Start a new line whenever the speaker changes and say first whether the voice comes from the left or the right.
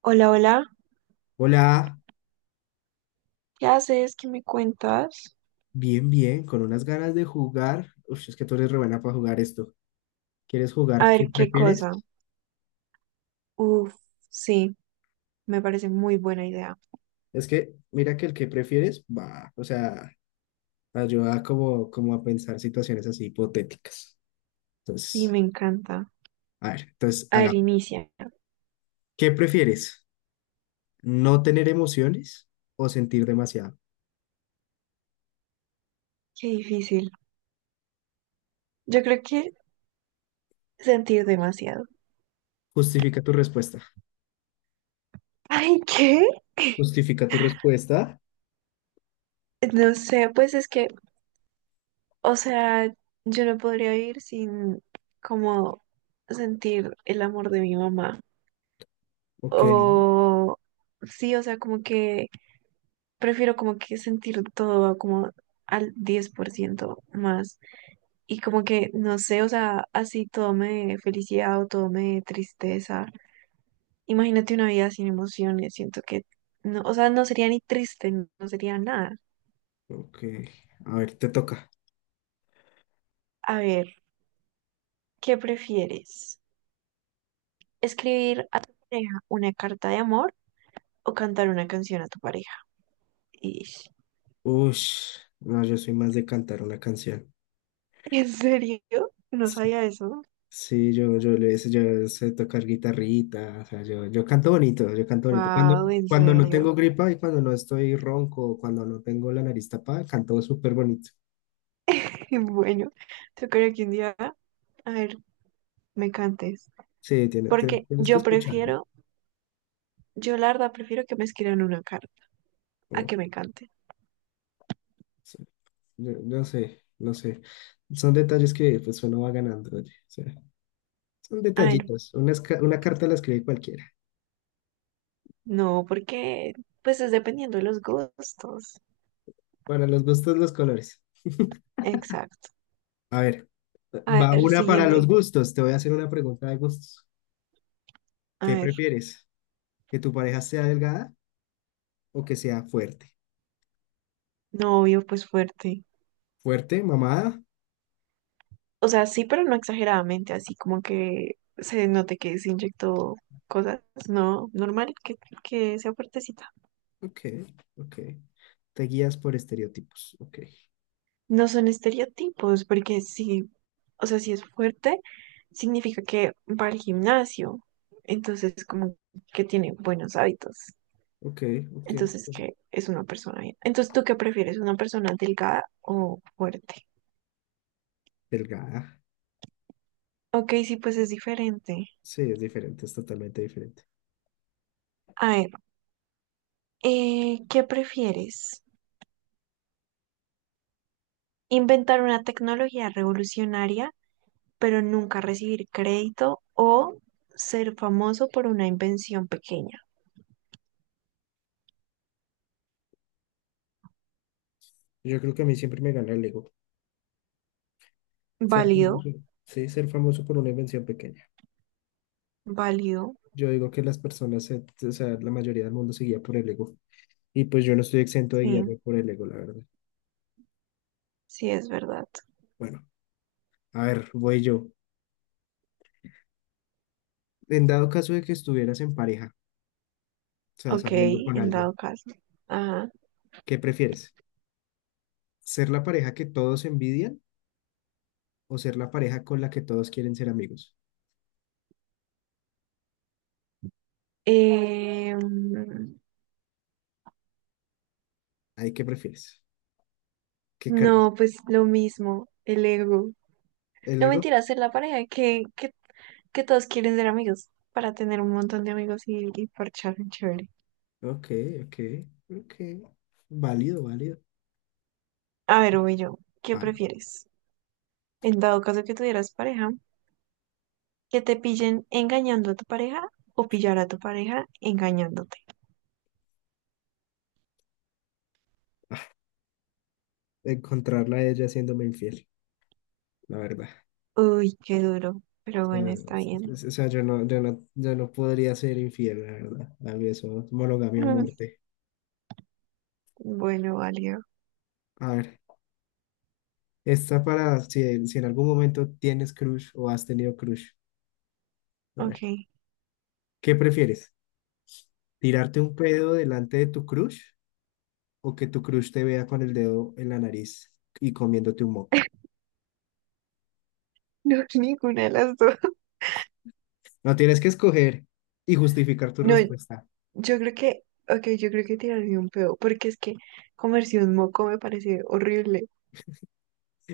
right: Hola, hola,
left: Hola,
right: ¿qué haces? ¿Qué me cuentas?
left: bien, bien, con unas ganas de jugar. Uf, es que tú eres re buena para jugar esto. ¿Quieres
right: A
left: jugar qué
right: ver, qué
left: prefieres?
right: cosa. Uf, sí, me parece muy buena idea.
left: Es que mira que el que prefieres va, o sea, ayuda como, como a pensar situaciones así hipotéticas.
right: Y
left: Entonces,
right: me encanta.
left: a ver, entonces
right: A ver,
left: hagamos.
right: inicia.
left: ¿Qué prefieres? ¿No tener emociones o sentir demasiado?
right: Qué difícil. Yo creo que sentir demasiado.
left: Justifica tu respuesta.
right: Ay, ¿qué?
left: Justifica tu respuesta.
right: No sé, pues es que, o sea, yo no podría vivir sin como sentir el amor de mi mamá.
left: Ok,
right: O sí, o sea, como que prefiero como que sentir todo como al 10% más. Y como que, no sé, o sea, así todo me dé felicidad o todo me dé tristeza. Imagínate una vida sin emociones, siento que, no, o sea, no sería ni triste, no sería nada.
left: ok. A ver, te toca.
right: A ver, ¿qué prefieres? ¿Escribir a tu pareja una carta de amor o cantar una canción a tu pareja? Ish.
left: Ush, no, yo soy más de cantar una canción.
right: ¿En serio? No sabía eso.
left: Sí, yo sé tocar guitarrita, o sea, yo canto bonito, yo canto bonito.
right: Wow, en
left: Cuando no
right: serio.
left: tengo gripa y cuando no estoy ronco, cuando no tengo la nariz tapada, canto súper bonito.
right: Bueno, yo creo que un día, a ver, me cantes.
left: Sí,
right: Porque
left: tienes que
right: yo
left: escucharme.
right: prefiero, yo la verdad prefiero que me escriban una carta. A
left: Oh,
right: que me cante.
left: sí. Yo sé, no sé. Son detalles que pues uno va ganando, oye. O sea, son
right: Ay, no,
left: detallitos. Una, una carta la escribe cualquiera.
right: no, porque pues es dependiendo de los gustos.
left: Para los gustos, los colores.
right: Exacto.
left: A ver,
right: A
left: va
right: ver,
left: una para
right: siguiente.
left: los gustos. Te voy a hacer una pregunta de gustos.
right: A
left: ¿Qué
right: ver,
left: prefieres? ¿Que tu pareja sea delgada o que sea fuerte?
right: novio, pues fuerte.
left: ¿Fuerte, mamada?
right: O sea, sí, pero no exageradamente, así como que se note que se inyectó cosas, no, normal, que sea fuertecita.
left: Ok, ok. Te guías por estereotipos. Ok,
right: No son estereotipos, porque sí, o sea, si es fuerte, significa que va al gimnasio, entonces como que tiene buenos hábitos.
left: ok, ok.
right: Entonces, ¿qué es una persona bien? Entonces, ¿tú qué prefieres? ¿Una persona delgada o fuerte?
left: Delgada.
right: Ok, sí, pues es diferente.
left: Sí, es diferente, es totalmente diferente.
right: A ver, ¿qué prefieres? ¿Inventar una tecnología revolucionaria, pero nunca recibir crédito o ser famoso por una invención pequeña?
left: Yo creo que a mí siempre me gana el ego. Ser
right: Válido,
left: famoso. Sí, ser famoso por una invención pequeña.
right: válido.
left: Yo digo que las personas, se- o sea, la mayoría del mundo se guía por el ego. Y pues yo no estoy exento de guiarme
right: Sí,
left: por el ego, la verdad.
right: sí, es verdad.
left: Bueno, a ver, voy yo. En dado caso de que estuvieras en pareja, o sea,
right: Ok,
left: saliendo con
right: en
left: alguien,
right: dado caso. Ajá.
left: ¿qué prefieres? ¿Ser la pareja que todos envidian o ser la pareja con la que todos quieren ser amigos?
right: Eh,
left: ¿Ahí qué prefieres? ¿Qué crees?
right: No, pues lo mismo, el ego.
left: ¿El
right: No
left: ego?
right: mentira, ser la pareja que todos quieren ser amigos para tener un montón de amigos y parchar chévere.
left: Ok, ok, ok. Válido, válido.
right: A ver, voy yo, ¿qué
left: Ah,
right: prefieres? En dado caso que tuvieras pareja, que te pillen engañando a tu pareja o pillar a tu pareja engañándote.
left: encontrarla a ella haciéndome infiel, la verdad.
right: Uy, qué duro, pero
left: O sea,
right: bueno, está
left: es-
right: bien.
left: es- o sea, yo no podría ser infiel, la verdad. A mí eso es monogamia o
right: Mm,
left: muerte.
right: bueno, válido.
left: A ver, esta para si en algún momento tienes crush o has tenido crush. A ver,
right: Ok.
left: ¿qué prefieres? ¿Tirarte un pedo delante de tu crush o que tu crush te vea con el dedo en la nariz y comiéndote un moco?
right: No, ninguna de las dos.
left: No tienes que escoger y justificar tu
right: No,
left: respuesta.
right: yo creo que, ok, yo creo que tirarme un peo, porque es que comerse un moco me parece horrible.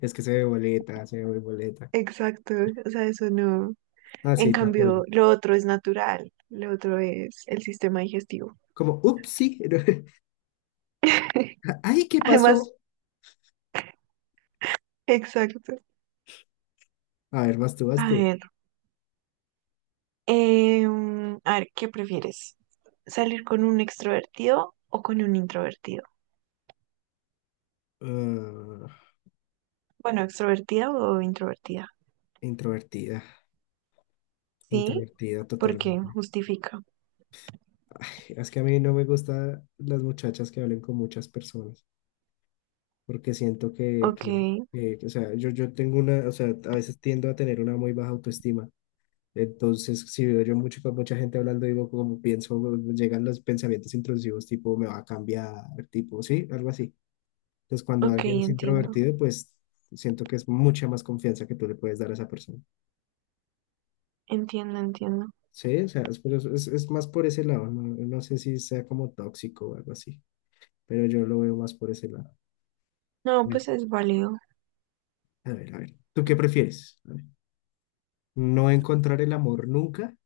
left: Es que se ve boleta, se ve boleta.
right: Exacto, o sea, eso no.
left: Ah,
right: En
left: sí, te apoyo.
right: cambio, lo otro es natural, lo otro es el sistema digestivo.
left: Como, ups, sí. Ay, ¿qué
right: Además,
left: pasó?
right: exacto.
left: A ver, vas tú, vas
right: A
left: tú.
right: ver, a ver, ¿qué prefieres? ¿Salir con un extrovertido o con un introvertido?
left: Ah,
right: Bueno, extrovertida o introvertida.
left: introvertida,
right: ¿Sí?
left: introvertida
right: ¿Por qué?
left: totalmente.
right: Justifica.
left: Ay, es que a mí no me gustan las muchachas que hablen con muchas personas, porque siento
right: Ok,
left: o sea, yo tengo una, o sea, a veces tiendo a tener una muy baja autoestima. Entonces, si veo yo mucho con mucha gente hablando, digo, como pienso, llegan los pensamientos intrusivos, tipo, me va a cambiar, tipo, sí, algo así. Entonces, cuando
right: ok,
left: alguien es
right: entiendo,
left: introvertido, pues siento que es mucha más confianza que tú le puedes dar a esa persona.
right: entiendo, entiendo.
left: Sí, o sea, es, por eso- es más por ese lado, no, no sé si sea como tóxico o algo así, pero yo lo veo más por ese lado. A
right: No,
left: ver,
right: pues es válido.
left: a ver, a ver. ¿Tú qué prefieres? A ver. ¿No encontrar el amor nunca,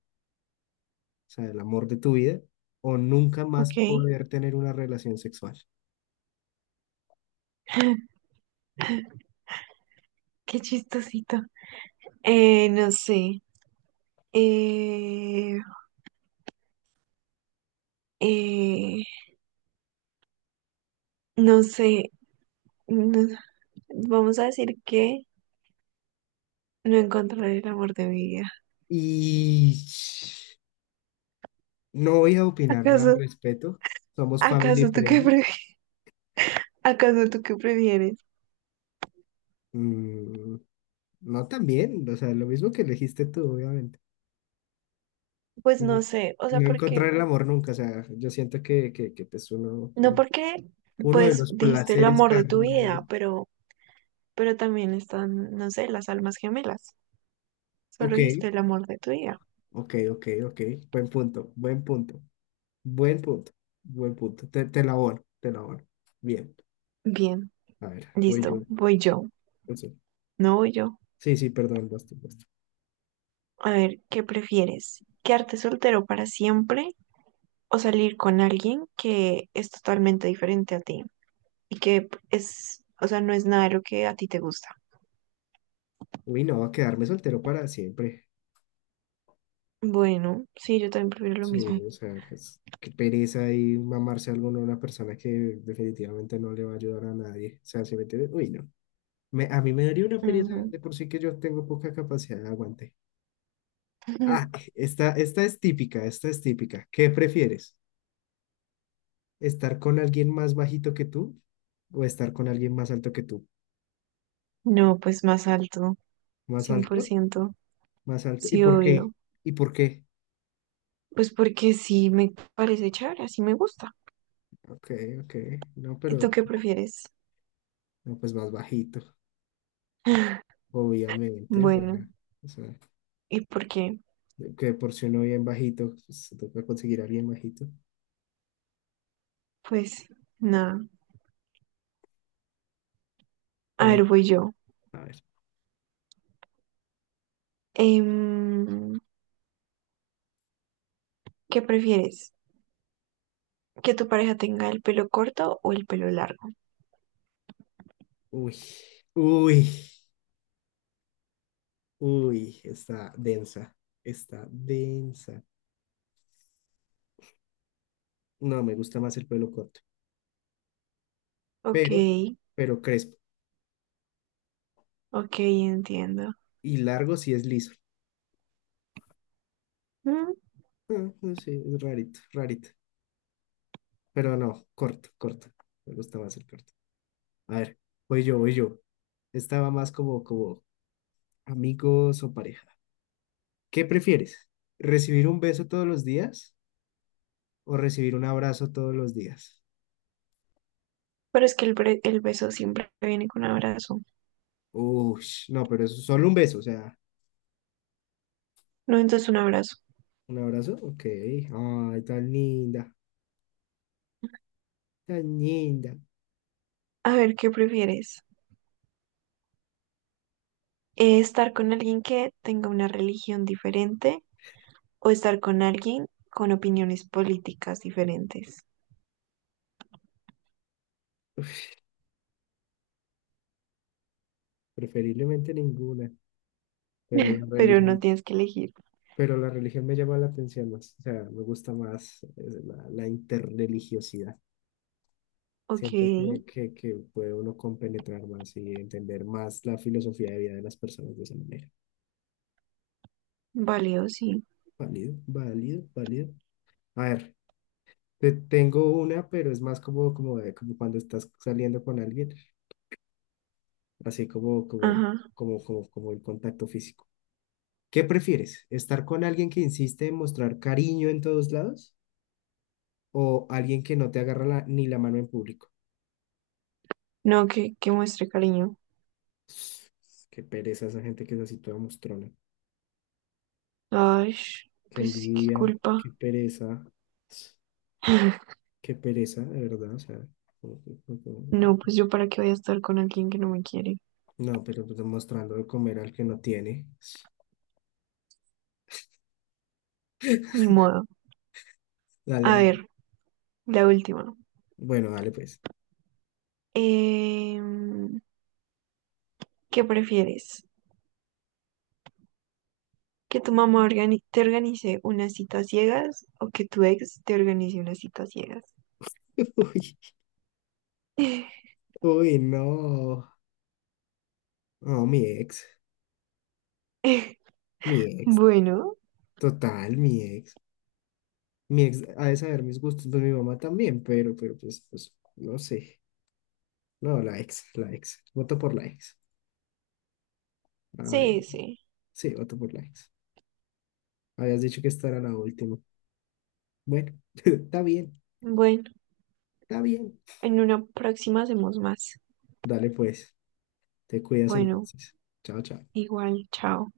left: o sea, el amor de tu vida, o nunca más
right: Ok,
left: poder tener una relación sexual?
right: qué chistosito. No sé. Eh, eh, no sé. no- Vamos a decir que no encontraré el amor de mi vida.
left: Y no voy a opinar nada al
right: ¿Acaso,
left: respecto. Somos family
right: acaso tú qué
left: friendly.
right: pre, ¿Acaso tú qué prefieres?
left: Mm, no también, o sea, lo mismo que elegiste tú, obviamente.
right: Pues
left: No,
right: no sé. O sea,
left: no
right: porque,
left: encontrar el amor nunca, o sea, yo siento que pues
right: no porque,
left: uno de
right: pues
left: los
right: dijiste el
left: placeres
right: amor de tu
left: carnales.
right: vida, pero también están, no sé, las almas gemelas. Solo
left: Ok,
right: dijiste el amor de tu vida.
left: ok, ok, ok. Buen punto, buen punto, buen punto, buen punto. Te la abono, te la abono. Bien,
right: Bien,
left: a ver, voy
right: listo.
left: yo.
right: Voy yo.
left: Pues sí,
right: No voy yo.
left: sí, sí, perdón, basta, basta.
right: A ver, ¿qué prefieres? ¿Quedarte soltero para siempre o salir con alguien que es totalmente diferente a ti y que es, o sea, no es nada de lo que a ti te gusta?
left: Uy, no, va a quedarme soltero para siempre.
right: Bueno, sí, yo también prefiero lo
left: Sí,
right: mismo.
left: o sea, es- qué pereza y mamarse algo a una persona que definitivamente no le va a ayudar a nadie. O sea, si me entiendes, uy, no. Me- a mí me daría una pereza
right: Ujú.
left: de por sí que yo tengo poca capacidad de aguante. Ah, esta es típica, esta es típica. ¿Qué prefieres? ¿Estar con alguien más bajito que tú o estar con alguien más alto que tú?
right: No, pues más alto,
left: ¿Más
right: cien por
left: alto?
right: ciento
left: ¿Más alto? ¿Y
right: Sí,
left: por qué?
right: obvio.
left: ¿Y por qué?
right: Pues porque sí me parece chévere, así me gusta.
left: Ok, ok. No,
right: ¿Y
left: pero
right: tú qué prefieres?
left: no, pues más bajito, obviamente.
right: Bueno,
left: O sea,
right: ¿y por qué?
left: que por si uno bien bajito, pues, se toca conseguir a alguien bajito.
right: Pues nada. A
left: No,
right: ver, voy yo.
left: a ver.
right: Em, ¿Qué prefieres? ¿Que tu pareja tenga el pelo corto o el pelo largo?
left: Uy, uy, uy, está densa, está densa. No, me gusta más el pelo corto,
right: Ok,
left: pero, pero crespo.
right: ok, entiendo.
left: Y largo si es liso.
right: Mm,
left: Ah, no sé, es rarito, rarito. Pero no, corto, corto. Me gusta más el corto. A ver, voy yo, voy yo. Estaba más como, como amigos o pareja. ¿Qué prefieres? ¿Recibir un beso todos los días o recibir un abrazo todos los días?
right: pero es que el beso siempre viene con un abrazo.
left: Uy, no, pero eso, solo un beso, o sea,
right: No, entonces un abrazo.
left: un abrazo, ok. Ay, tan linda, tan linda.
right: A ver, ¿qué prefieres? Estar con alguien que tenga una religión diferente o estar con alguien con opiniones políticas diferentes.
left: Preferiblemente ninguna, pero la
right: Pero no
left: religión,
right: tienes que elegir.
left: pero la religión me llama la atención más, o sea, me gusta más la, la interreligiosidad.
right: Ok,
left: Siento que puede uno compenetrar más y entender más la filosofía de vida de las personas de esa manera.
right: válido, sí.
left: Válido, válido, válido. A ver, te tengo una, pero es más como, como, de- como cuando estás saliendo con alguien. Así
right: Ajá.
left: como el contacto físico. ¿Qué prefieres? ¿Estar con alguien que insiste en mostrar cariño en todos lados o alguien que no te agarra la- ni la mano en público?
right: No, que muestre cariño.
left: Qué pereza esa gente que es así toda mostrona.
right: Ay,
left: Qué
right: pues qué
left: envidia,
right: culpa.
left: qué pereza, qué pereza, de verdad. O sea,
right: No, pues yo para qué voy a estar con alguien que no me quiere.
left: no, pero pues mostrando de comer al que no tiene.
right: Ni modo.
left: Dale,
right: A
left: dale.
right: ver, la última.
left: Bueno, dale pues.
right: Em, ¿Qué prefieres? Que tu mamá te organice unas citas ciegas o que tu ex te organice unas citas ciegas.
left: Uy, uy, no. No, mi ex, mi ex.
right: Bueno,
left: Total, mi ex. Mi ex ha de saber mis gustos, pues mi mamá también, pero pues, pues, no sé. No, la ex, la ex. Voto por la ex. Ay,
right: sí, sí.
left: sí, voto por la ex. Habías dicho que esta era la última. Bueno, está bien,
right: Bueno,
left: está bien.
right: en una próxima hacemos más.
left: Dale pues, te cuidas
right: Bueno,
left: entonces. Chao, chao.
right: igual, chao.